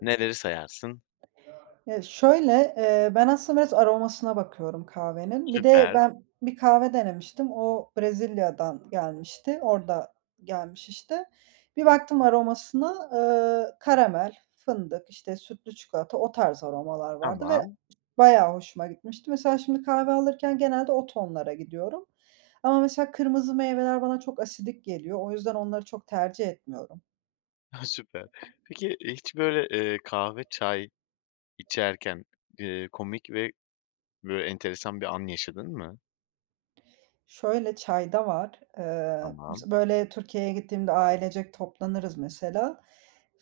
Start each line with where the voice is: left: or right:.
left: Neleri sayarsın?
right: E, şöyle, eee, ben aslında biraz aromasına bakıyorum kahvenin. Bir de
left: Süper.
right: ben bir kahve denemiştim. O Brezilya'dan gelmişti, orada gelmiş işte. Bir baktım aromasına, eee, karamel, fındık, işte, sütlü çikolata, o tarz aromalar vardı ve
left: Tamam.
right: bayağı hoşuma gitmişti. Mesela şimdi kahve alırken genelde o tonlara gidiyorum. Ama mesela kırmızı meyveler bana çok asidik geliyor, o yüzden onları çok tercih etmiyorum.
left: Ha, süper. Peki, hiç böyle, eee, kahve çay içerken, eee, komik ve böyle enteresan bir an yaşadın mı?
right: Şöyle, çay da var. Eee,
left: Tamam.
right: b böyle Türkiye'ye gittiğimde ailecek toplanırız, mesela.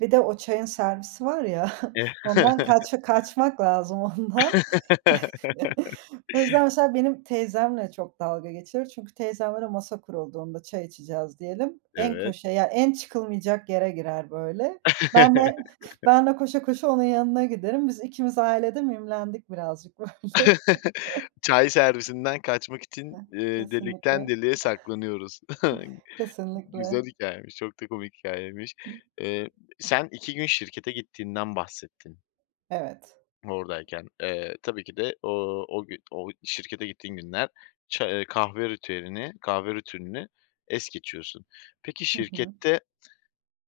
right: Bir de o çayın servisi var ya, ondan kaç kaçmak lazım, ondan. O yüzden, mesela, benim teyzemle çok dalga geçilir çünkü teyzemle de masa kurulduğunda, çay içeceğiz diyelim, en
left: Evet.
right: köşeye, yani, en çıkılmayacak yere girer böyle. Ben de, ben de koşa koşa onun yanına giderim. Biz ikimiz ailede mimlendik birazcık böyle.
left: Çay servisinden kaçmak için,
right: Eh,
left: eee, delikten
right: kesinlikle.
left: deliğe saklanıyoruz. Güzel
right: Kesinlikle.
left: hikâyeymiş, çok da komik hikâyeymiş. Eee, sen 2 gün şirkete gittiğinden bahsettin.
right: Evet.
left: Oradayken. Eee, tabii ki de o o gü o şirkete gittiğin günler ça eee, kahve ritüelini kahve ritüelini es geçiyorsun. Peki,
right: Hı hı.
left: şirkette,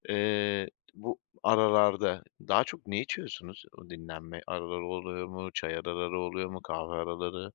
left: eee, bu aralarda daha çok ne içiyorsunuz? Dinlenme araları oluyor mu? Çay araları oluyor mu? Kahve araları?